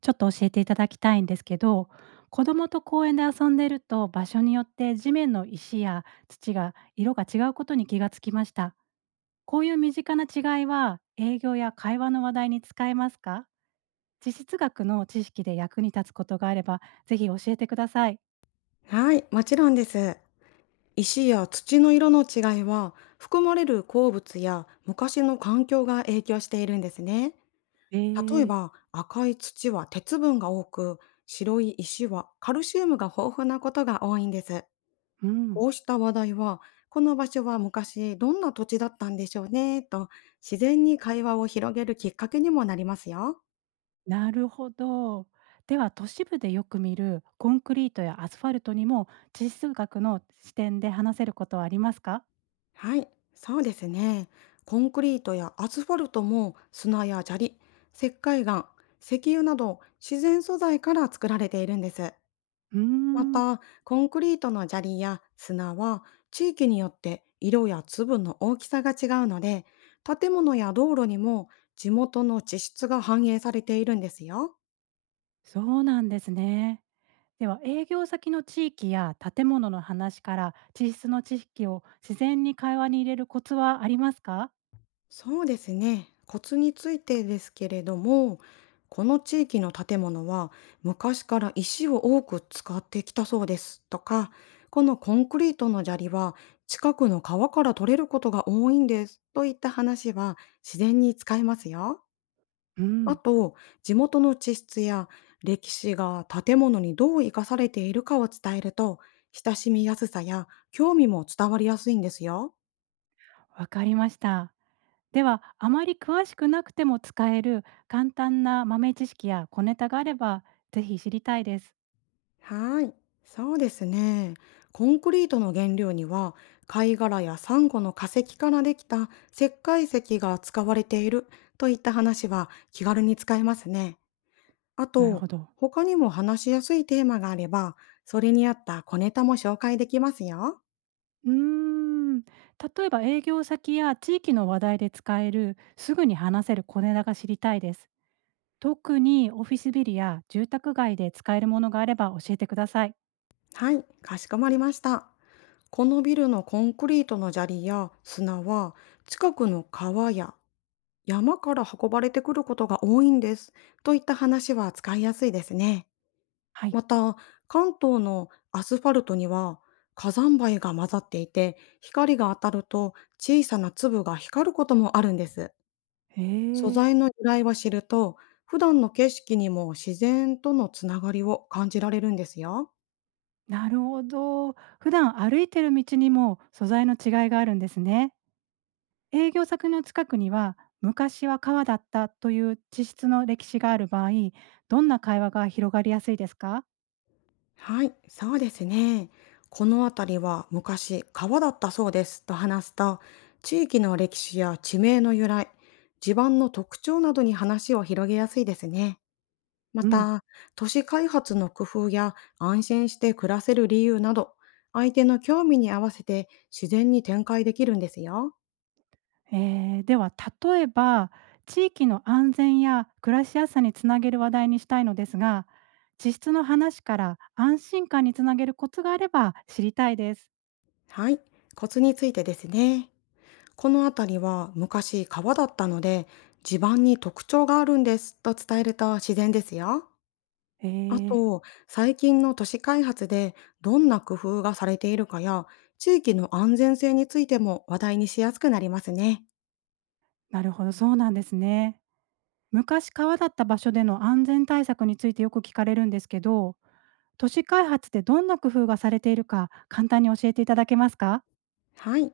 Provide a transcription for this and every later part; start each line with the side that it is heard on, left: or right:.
right: ちょっと教えていただきたいんですけど、子供と公園で遊んでると場所によって地面の石や土が色が違うことに気がつきました。こういう身近な違いは営業や会話の話題に使えますか？地質学の知識で役に立つことがあれば、ぜひ教えてください。
left: はい、もちろんです。石や土の色の違いは、含まれる鉱物や昔の環境が影響しているんですね。
right: え
left: 例え
right: ー、
left: ば、赤い土は鉄分が多く、白い石はカルシウムが豊富なことが多いんです。
right: うん、
left: こうした話題は、この場所は昔どんな土地だったんでしょうね、と自然に会話を広げるきっかけにもなりますよ。
right: なるほど。では、都市部でよく見るコンクリートやアスファルトにも地質学の視点で話せることはありますか？
left: はい、そうですね。コンクリートやアスファルトも砂や砂利、石灰岩、石油など自然素材から作られているんです。
right: うー
left: ま
right: ん、
left: た、コンクリートの砂利や砂は地域によって色や粒の大きさが違うので、建物や道路にも地元の地質が反映されているんですよ。
right: そうなんですね。では、営業先の地域や建物の話から地質の知識を自然に会話に入れるコツはありますか？
left: そうですね。コツについてですけれども、この地域の建物は昔から石を多く使ってきたそうですとか、このコンクリートの砂利は近くの川から取れることが多いんですといった話は自然に使えますよ。
right: う
left: あ
right: ん、
left: と、地元の地質や歴史が建物にどう生かされているかを伝えると、親しみやすさや興味も伝わりやすいんですよ。
right: わかりました。ではあまり詳しくなくても使える簡単な豆知識や小ネタがあれば、ぜひ知りたいです。
left: はい、そうですね。コンクリートの原料には貝殻やサンゴの化石からできた石灰石が使われているといった話は気軽に使えますね。あ
right: なる
left: と、
right: ほど。
left: 他にも話しやすいテーマがあれば、それに合った小ネタも紹介できますよ。
right: うーん、例えば営業先や地域の話題で使えるすぐに話せる小ネタが知りたいです。特にオフィスビルや住宅街で使えるものがあれば教えてください。
left: はい、かしこまりました。このビルのコンクリートの砂利や砂は近くの川や山から運ばれてくることが多いんです。といった話は使いやすいですね。
right: はい。
left: また、関東のアスファルトには火山灰が混ざっていて、光が当たると小さな粒が光ることもあるんです。
right: へ
left: 素
right: え、
left: 材の由来を知ると、普段の景色にも自然とのつながりを感じられるんですよ。
right: なるほど。普段歩いてる道にも素材の違いがあるんですね。営業先の近くには昔は川だったという地質の歴史がある場合、どんな会話が広がりやすいですか？
left: はい、そうですね。この辺りは昔川だったそうですと話すと、地域の歴史や地名の由来、地盤の特徴などに話を広げやすいですね。ま
right: うん、
left: た、都市開発の工夫や安心して暮らせる理由など、相手の興味に合わせて自然に展開できるんですよ。
right: では、例えば地域の安全や暮らしやすさにつなげる話題にしたいのですが、地質の話から安心感につなげるコツがあれば知りたいです。
left: はい、コツについてですね。この辺りは昔川だったので、地盤に特徴があるんですと伝えると自然ですよ。
right: え
left: あ
right: ー、
left: と、最近の都市開発でどんな工夫がされているかや、地域の安全性についても話題にしやすくなりますね。
right: なるほど、そうなんですね。昔川だった場所での安全対策についてよく聞かれるんですけど、都市開発でどんな工夫がされているか簡単に教えていただけますか？
left: はい。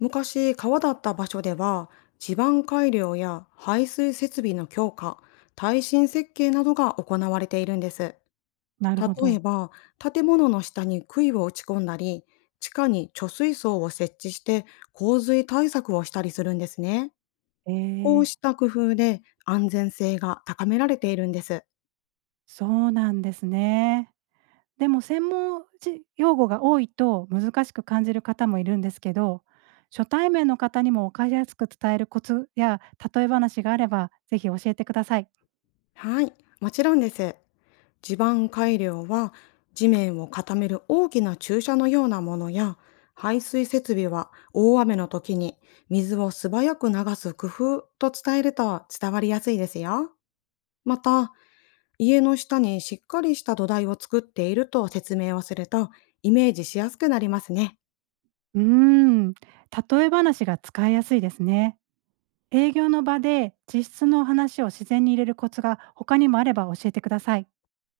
left: 昔、川だった場所では、地盤改良や排水設備の強化、耐震設計などが行われているんです。
right: なるほ
left: 例え
right: ど。
left: ば、建物の下に杭を打ち込んだり、地下に貯水槽を設置して洪水対策をしたりするんですね。
right: え
left: こう
right: ー、
left: した工夫で安全性が高められているんです。
right: そうなんですね。でも専門じ用語が多いと難しく感じる方もいるんですけど、初対面の方にも分かりやすく伝えるコツや例え話があれば、ぜひ教えてください。
left: はい、もちろんです。地盤改良は地面を固める大きな注射のようなものや、排水設備は大雨の時に水を素早く流す工夫と伝えると伝わりやすいですよ。また、家の下にしっかりした土台を作っていると説明をするとイメージしやすくなりますね。
right: うーん、例え話が使いやすいですね。営業の場で実質の話を自然に入れるコツが他にもあれば教えてください。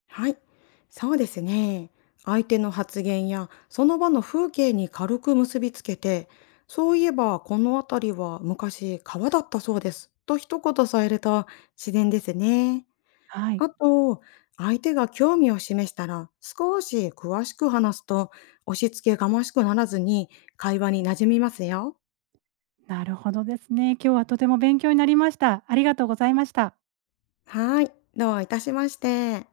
left: はい、そうですね。相手の発言やその場の風景に軽く結びつけて、そういえばこの辺りは昔川だったそうですと一言添えると自然ですね。
right: はい、
left: あと、相手が興味を示したら少し詳しく話すと押し付けがましくならずに会話に馴染みますよ。
right: なるほどですね。今日はとても勉強になりました。ありがとうございました。
left: はい、どういたしまして。